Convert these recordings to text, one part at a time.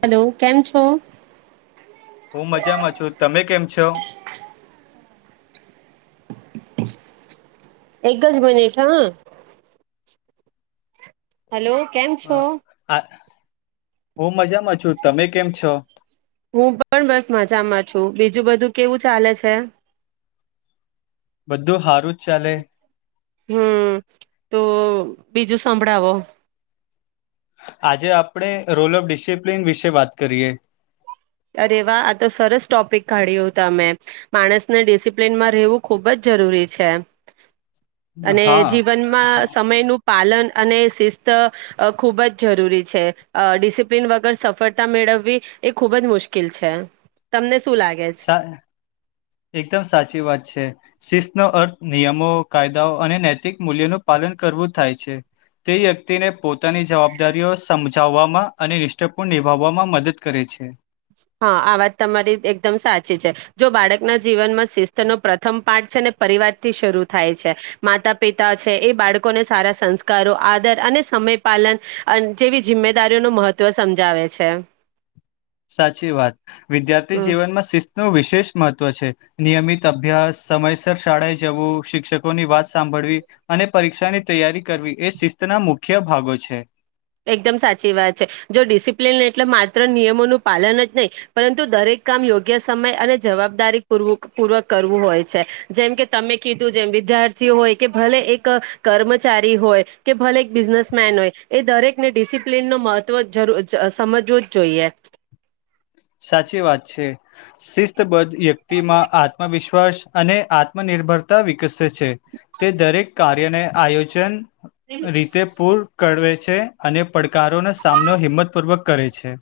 Hello કેમ છો. હું મજામાં છું. તમે કેમ છો? એકજ મિનિટ હા હલો. કેમ છો? અ આ હું મજામાં છું. તમે કેમ છો? હું પણ બસ મજામાં છું. બીજું બધું કેવું ચાલે છે? બધું હારું જ ચાલે. હમ્મ. તો બીજું સંભળાવો. આજે આપણે રોલ ઓફ ડિસિપ્લિન વિશે વાત કરીએ. અરે વા, આ તો સરસ ટોપિક કાઢ્યું તમે. માણસને ડિસિપ્લિનમાં રહેવું ખૂબ જ જરૂરી છે. અને હા જીવનમાં સમય નું પાલન અને શિસ્ત ખુબ જ જરૂરી છે. ડિસિપ્લિન વગર સફળતા મેળવવી એ ખુબ જ મુશ્કેલ કીલ છે. તમને શું લાગે છ સા એકદમ સાચી વાત છે. શિસ્તનો અર્થ નિયમો, કાયદાઓ અને નૈતિક મૂલ્યોનું પાલન કરવું થાય છે. તે વ્યક્તિને પોતાની જવાબદારીઓ સમજ ચાવવામાં, અને નિષ્ઠાપૂર્ણ નિભાવવામાં મદદ કરે છે. હા આ વાત તમારી એકદમ સાચી છે. જો બાળકના જીવનમાં શિસ્તનો પ્રથમ પાઠ છે ને પરિવારથી શરૂ થાય છે. માતા પિતા છે, એ બાળકોને સારા સંસ્કારો આદર અને સમય પાલન અ જેવી જિમ્મેદારીઓનું મહત્વ સમજાવે છે. સાચી વાત વિદ્યાર્થી હમ જીવનમાં શિસ્ત નો વિષય શેષ મહત્વ છે. નિયમિત અભ્યાસ, સમયસર શાળાએ જવું, શિક્ષકોની વાત સાંભળવી, અને પરીક્ષાની તૈયારી કરવી, એ શિસ્તના મુખ્ય ભાગો છે. એકદમ સાચી વાત છે. જો ડિસિપ્લિન એટલે માત્ર નિયમોનું પાલન જ નહીં, પરંતુ દરેક કામ યોગ્ય સમય અને જવાબદારી પૂરવું પૂર્વક કરવું હોય છે. જેમ કે તમે કીધું જેમ વિદ્યાર્થીઓ હોય કે, ભલે એક કર્મચારી હોય કે, ભલે એક બિઝનેસમેન હોય એ દરેક ને ડિસિપ્લિન નુ મહત્વ જરૂ સમજવું જ જોઈએ સાચી વાત છે. શિસ્તબદ્ધ વ્યક્તિમાં આત્મવિશ્વાસ અને આત્મનિર્ભરતા વિકસે છે. તે દરેક કાર્યને આયોજન રીતે પૂર કરવે છે અને પડકારોનો સામનો હિંમત પૂર્વક કરે છે.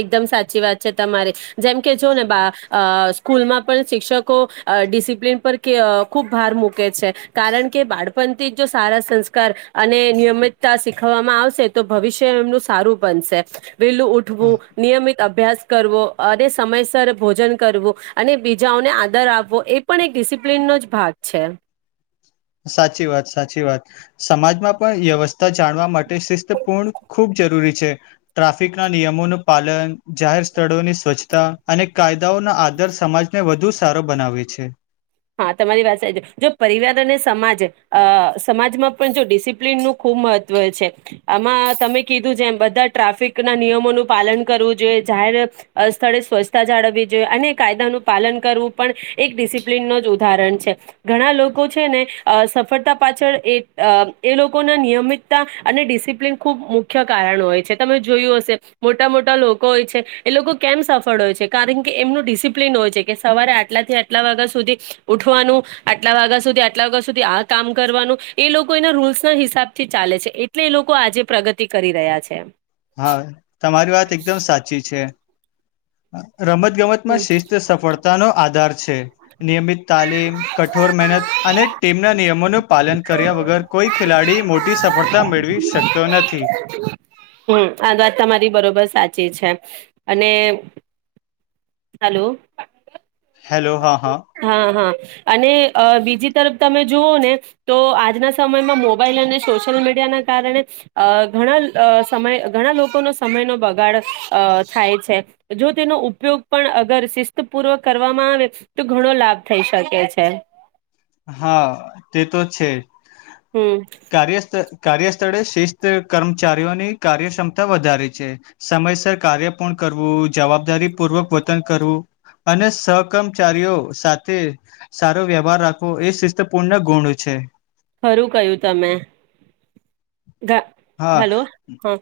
એકદમ સાચી વાત છે. તમારી જેમ કે જો ને બા અ સ્કૂલમાં પણ શિક્ષકો અ ડિસિપ્લિન પર કે ખુબ ભાર મૂકે છે. કારણ કે બાળપણથી જ જો સારા સંસ્કાર અને નિયમિતતા શીખવામાં આવશે તો ભવિષ્ય એમનું સારું બનશે. વેલું હુ નિયમિત અભ્યાસ કરવો અને સમયસર ભોજન કરવું અને બીજાઓને આદર આપવો એ પણ એક ડિસિપ્લિનનો જ ભાગ છે સાચી વાત સાચી વાત, સમાજમાં પણ વ્યવસ્થા જાણવા માટે શિસ્તપૂર્ણ ખૂબ જરૂરી છે. ટ્રાફિકના નિયમોનું પાલન, જાહેર સ્થળોની સ્વચ્છતા, અને કાયદાઓના આધર સમાજને વધુ સારો બનાવે છે. હા તમારી વાત સાચી છે. જો પરિવાર અને સમાજ અ સમાજમાં પણ જો ડિસિપ્લિન ન ખુબ મહત્વ છે આમાં તમે કીધું તેમ બધા ટ્રાફિક ના નિયમોનું પાલન કરવું જોઈએ. જાહેર સ્થળે સ્વચ્છતા જાળવવી જોઈએ. અને કાયદાનું પાલન કરવું પણ એક ડિસિપ્લ પ્લિન નુંજ ઉદાહરણ છે. ઘણા લોકો છે ને સફળતા પાછળ એ અ એ લોકોના નિયમિતતા અને ડિસિપ્લિન ખુબ મુખ્ય કારણ હોય છે. તમે જોયું હશે મોટા મોટા લોકો હોય છે, એ લોકો કેમ સફળ હોય છે. કારણ કે એમનું ડિસિપ્લિન હોય છે. કે સવારે આટલાથી આટલા વાગ્યા સુધી ઉઠવાનું. આટલા વાગ્યા સુધી આટલા વાગ્યા સુધી આ કામ કરવાનું. એ લોકો એના રૂલ્સ ના હિસાબથી ચાલે છે. એટલે એ લોકો આજે પ્રગતિ કરી રહ્યા છે. હા તમારી વાત એકદમ સાચી છે. રમતગમતમાં હમ શિસ્ત સફળતાનો આધાર છે. નિયમિત તાલીમ, કઠોર મહેનત, અને ટીમના નિયમોનું પાલન કર્યા વગર, કોઈ ખેલાડી મોટી સફળતા મેળવી શકતો નથી. હમ્મ આ વાત તમારી બરોબર સાચી છે. અને હલો. હલો હા. હા હા અને બીજી તરફ તમે જુઓ ને તો આજના સમયમાં મોબાઈલ અને સોશિયલ મીડિયા ના કારણે અ ઘણા સમય ઘણા લોકોનો સમયનો બગાડ અ થાય છે જો તેનો ઉપયોગ પણ અગર શિસ્તપૂર્વક કરવામાં આવે તો ઘણો લાભ થઈ શકે છે. હા તે તો છે. હમ કાર્યસ્થ. કાર્યસ્થળે શિસ્ત કર્મચારીઓની કાર્યક્ષમતા વધારે છે સમયસર કાર્ય પૂર્ણ કરવું જવાબદારી પૂર્વક વતન કરવું અને સહક્મચારીઓ સાથે સારો વ્યવહાર રાખ એ શિસ્તપૂર્ણ ગુણ છે. ખરું કયું તમે. ગ હા હલો હા.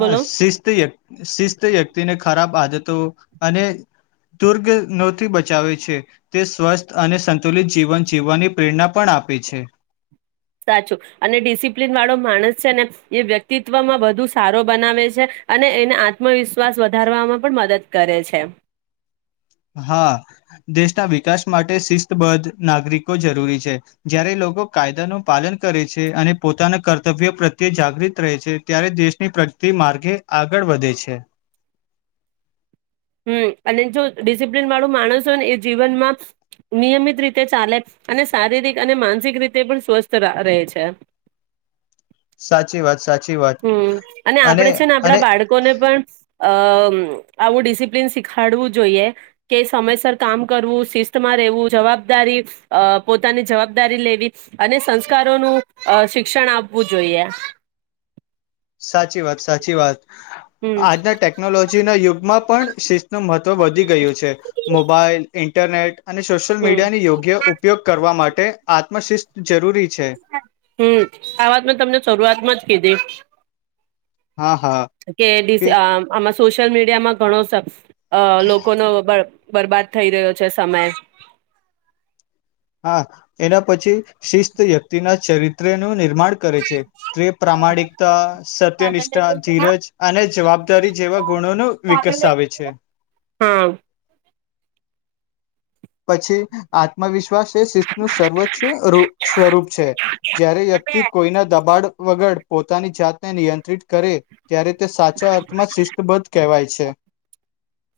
હા બોલો શિસ્તીય શિસ્ત વ્યક્તિને ખરાબ આદતો અને દુર્ગનોથી બચાવે છે તે સ્વસ્થ અને સંતુલિત જીવન જીવવાની પ્રેરણા પણ આપે છે. સાચું અને ડિસિપ્લિન વાળો માણસ છે ને એ વ્યક્તિત્વમાં વધુ સારો બનાવે છે અને એને આત્મવિશ્વાસ વધારવામાં પણ મદદ કરે છે. હા દેશના વિકાસ માટે શિસ્તબદ્ધ નાગરિકો જરૂરી છે જ્યારે લોકો કાયદાનું પાલન કરે છે અને પોતાના કર્તવ્ય પ્રત્યે જાગૃત રહે છે ત્યારે દેશની પ્રગતિ માર્ગે આગળ વધે છે. હમ અને જો ડિસિપ્લિન વાળું માણસ હોય ને એ જીવનમાં નિયમિત રીતે ચાલે અને શારીરિક અને માનસિક રીતે પણ સ્વસ્થ ર રહે છે. સાચી વાત સાચી વાત હમ અને આપડે છે ને આપણા બાળકોને પણ અ આવું ડિસિપ્લિન શીખાડવું જોઈએ કે સમયસર કામ કરવું શિસ્તમાં રહેવું જવાબદારી અ પોતાની જવાબદારી લેવી અને સંસ્કારોનું અ શિક્ષણ આપવું જોઈએ. સાચી વાત સાચી વાત. હમ આજના ટેકનોલોજીના યુગમાં પણ શિસ્નું મહત્વ વધી ગયું છે મોબાઈલ ઇ ઇન્ટરનેટ. અને સોશિયલ હમ મીડિયાને યોગ્ય ઉપયોગ કરવા માટે તે આત્મશિસ્ત જરૂરી છે. હમ આ વાત મેં તમને શરૂઆતમાં જ કીધી. [inaudible] [inaudible] હા હા કે ડીશ અ આમાં સોશિયલ મીડિયામાં ઘણો શખસ અ લોકોનો બ બરબાદ થઈ રહ્યો છે સમય. હા એના પછી શિસ્ત વ્યક્તિ ના ચરિત્ર નો એક નિર્માણ કરે છે તે પ્રામાણિકતા સત્યનિષ્ઠા ધીરજ અને જવાબદારી જેવા ગુણો ન વિકસાવે છે. હમ્મ. પછી આત્મવિશ્વાસ વિશ્વા એ શિનૂ સર્વોચ્ચ છે અરુપ સ્વરૂપ છે જય્યારે વ્યક્તિ કોઈના દબાણ વગર પોતાની જાતને નિયંત્રિત કરે ત્યારે તે સાચા અર્થમાં શિસ્તબદ્ધ કહેવાય છે.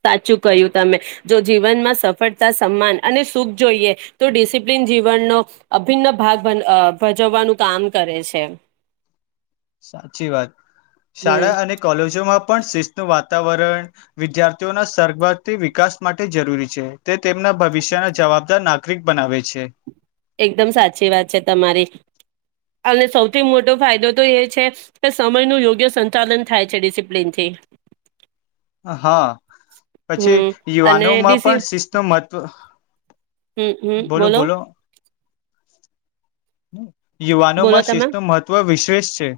સાચું કહ્યું તમે જો જીવનમાં સફળતા સન્માન અને સુખ જોઈએ તો ડિસિપ્લિન જીવનનો અભિન્ન ભાગ અ ભજવવાનું કામ કરે છે. સાચી વાત હમ શાળા અને કોલેજોમાં પણ શિસ્તનું વાતાવરણ વિદ્યાર્થીઓના સરગમ વિકાસ માટે જરૂરી છે. તેમના ભવિષ્યના જવાબદાર નાગ રિક બનાવે છે. એકદમ સાચી વાત છે તમારી અને સૌથી મોટો ફાયદો તો એ છે કે સમયનું યોગ્ય સંચાલન થાય છે ડિસિપ્લિનથી. હા પછી હમ અને યુવાનો માં પણ શિસ્ત મહત્વ હમ્મ, હમ્મ, બોલો. [inaudible] [inaudible] બોલો યુવાનોમાં શિષ તમે નું મહત્વ વિશેષ છે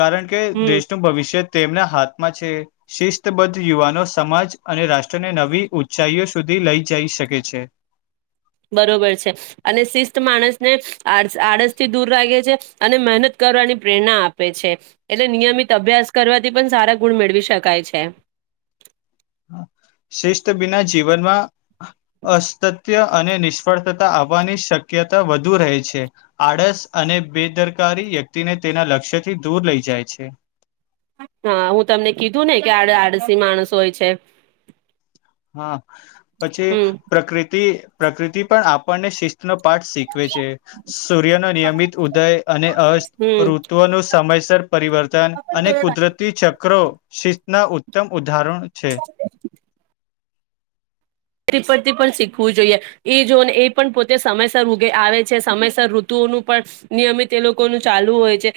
કારણ કે હમ દેશનું ભવિષ્ય તેમના હાથમાં છે શિસ્તબદ્ધ યુવાનો સમાજ અને રાષ્ટ્રને નવી ઊંચાઈઓ સુધી લઈ જઈ શકે છે. બરોબર છે અને શિસ્ત માણસને આ આળસથી દૂર રાગે છે અને મહેનત કરવાની પ્રેરણા આપે છે. એટલે નિયમિત અભ્યાસ કરવાથી પણ સારા ગુણ મેળવી શકાય છે. શિસ્ત બિના જીવનમાં અસ્તત્ય અને નિષ્ફળતાતા આવવાની શક્યતા વધુ રહે છે. આળસ અને બેદરકારી વ્યક્તિને તેના લક્ષ્યથી દૂર લઈ જાય છે. હા હું તમને કીધું ને કે આડ આડસી માણસ હોય છે. હા પછી હમ પ્રકૃતિ પ્રકૃતિ પણ આપણને શિસ્ત નો પાઠ શીખવે છે. સૂર્ય નો નિયમિત ઉદય અને અસ્ત હમ ઋતુઓનું સમયસર પરિવર્તન અને કુદરતી શિસ્ના ઉત્તમ ઉ ધારણ છે. [unintelligible] પરથી પણ શીખવું જોઈએ એ જો એ પણ પોતે સમયસર ઊગે આવે છે સમયસર ઋતુઓનું પણ નિયમિત એ લોકોનું ચાલુ હોય છે.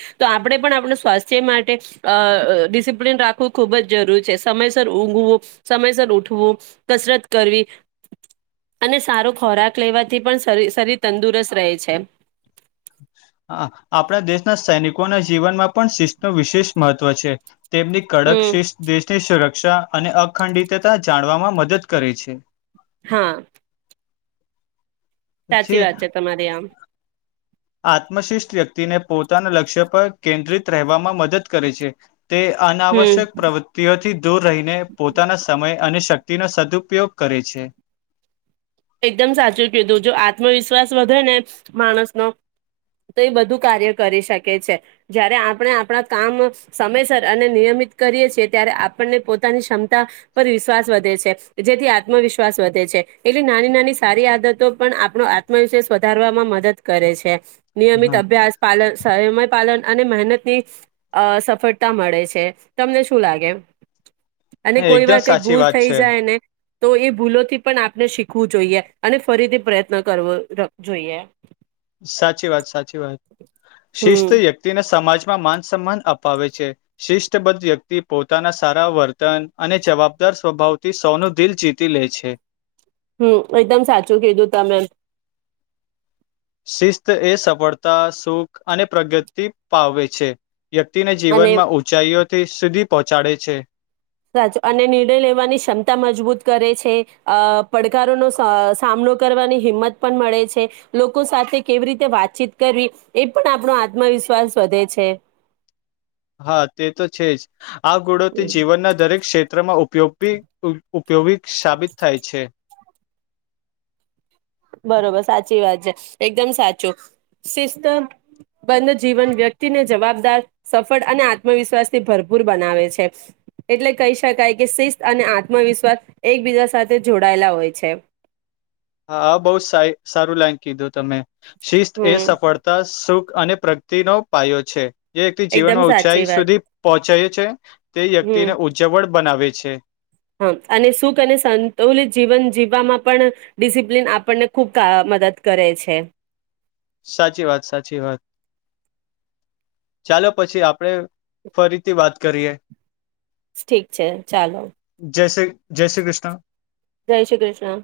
કરવી અને સારો ખોરાક લેવાથી પણ શરીર શરીર તંદુરસ્ત રહે છે. હ આપણા દેશના સૈનિકોના જીવનમાં પણ શિષ નું વિશેષ મહત્વ છે. તેમની કડક હમ શિષ દેશની સુરક્ષા અને અખંડિતતા જાણવામાં મદદ કરે છે. હા. પછી સાચી વાત છે તમારી આમ. આત્મશિષ્ટ વ્યક્તિને પોતાના લક્ષ્ય પર કેન્દ્રિત રહેવામાં મદદ કરે છે. તે હમ અનાવશ્યક પ્રવૃતિઓથી દૂર રહીને પોતાના સમય અને શક્તિનો સદુઉપયોગ કરે છે. એકદમ સાચું કીધું જો આત્મવિશ્વાસ વધે ને માણસનો તો એ બધું કાર્ય કરી શકે છે. જ્યારે આપણે આપણા કામ સમયસર અને નિયમિત કરીએ છીએ ત્યારે આપણને પોતાની ક્ષમતા પર વિશ્વાસ વધે છે. જેથી આત્મવિશ્વાસ એટલી નાની નાની સારી આદતો પણ આપણો આત્મવિશ્વાસ વધારવામાં મદદ કરે છે. નિયમિત હા અભ્યાસ પાલન સમય પાલન અને મહેનતની અ સફળતા મળે છે. તમને શું લાગે? અને કોઈ એકદમ વાર કઈ સાચી ભૂલ વાત થઈ છે જાય ને તો એ ભૂલોથી પણ આપણે શીખ વુ જોઈએ અને ફરીથી પ્રયત્ન કરવો જોઈએ. સાચી વાત સાચી વાત શિસ્ત હમ વ્યક્તિને સમાજ માં માન સન્માન અપાવે છે શિષ્ટબદ્ધ વ્યક્તિ પોતાના સારા વર્તન અને જવાબદાર સ્વભાવથી સૌનું દિલ જીતી લે છે. હમ એકદમ સાચું કીધું તમે. શિસ્ત એ સફળતા સુખ અને પ્રગતિ પાવે છે. વ્યક્તિને અને જીવનમાં ઉઊંચાઈઓ સુધી પહોંચાડે છે. સાચો અને નિર્ણય લેવાની ક્ષમતા મજબૂત કરે છે અ પડકારોનો સામનો કરવાની હિંમત પણ મળે છે લોકો સાથે કેવી રીતે વાતચીત કરવી એ પણ આપણો આત્મવિશ્વાસ વધે છે. હા તે તો છે. આ ગોડો તે જીવનના દરેક ક્ષેત્ર માંગ ઉપયોગ ઉપયોગી સાબિત થાય છે. બરોબર સાચી વાત છે. એકદમ સાચું શિસ્ત બંધ જીવન વ્યક્તિને જવાબદાર સફળ અને આત્મવિશ્વાસ થી ભરપૂર બનાવે છે. એટલે કહી શકાય કે શિસ્ત અને આત્મવિશ્વાસ એકબીજા સાથે જોડાયેલા હોય છે હા બહુ સા સારું લાઈન કીધું તમે શિસ્ત એ હમ સફળતા સુખ અને પ્રગતિનો પાયો છે. જે વ્યક્તિ એકદમ જીવનમાં ઉંચાઈ સાચી વાત સુધી પહોંચે છે તે હમ વ્યક્તિને ઉજ્જવળ બનાવે છે. અ છે. હા અને સુખ અને સંતુલિત જીવન જીવવામાં પણ ડિસિપ્લિન આપણને ખૂબ મદદ કરે છે સાચી વાત સાચી વાત ચાલો પછી આપડે ફરીથી વાત કરીએ. ઠીક છે ચાલો જય શ્રી જય શ્રી કૃષ્ણ. જય શ્રી કૃષ્ણ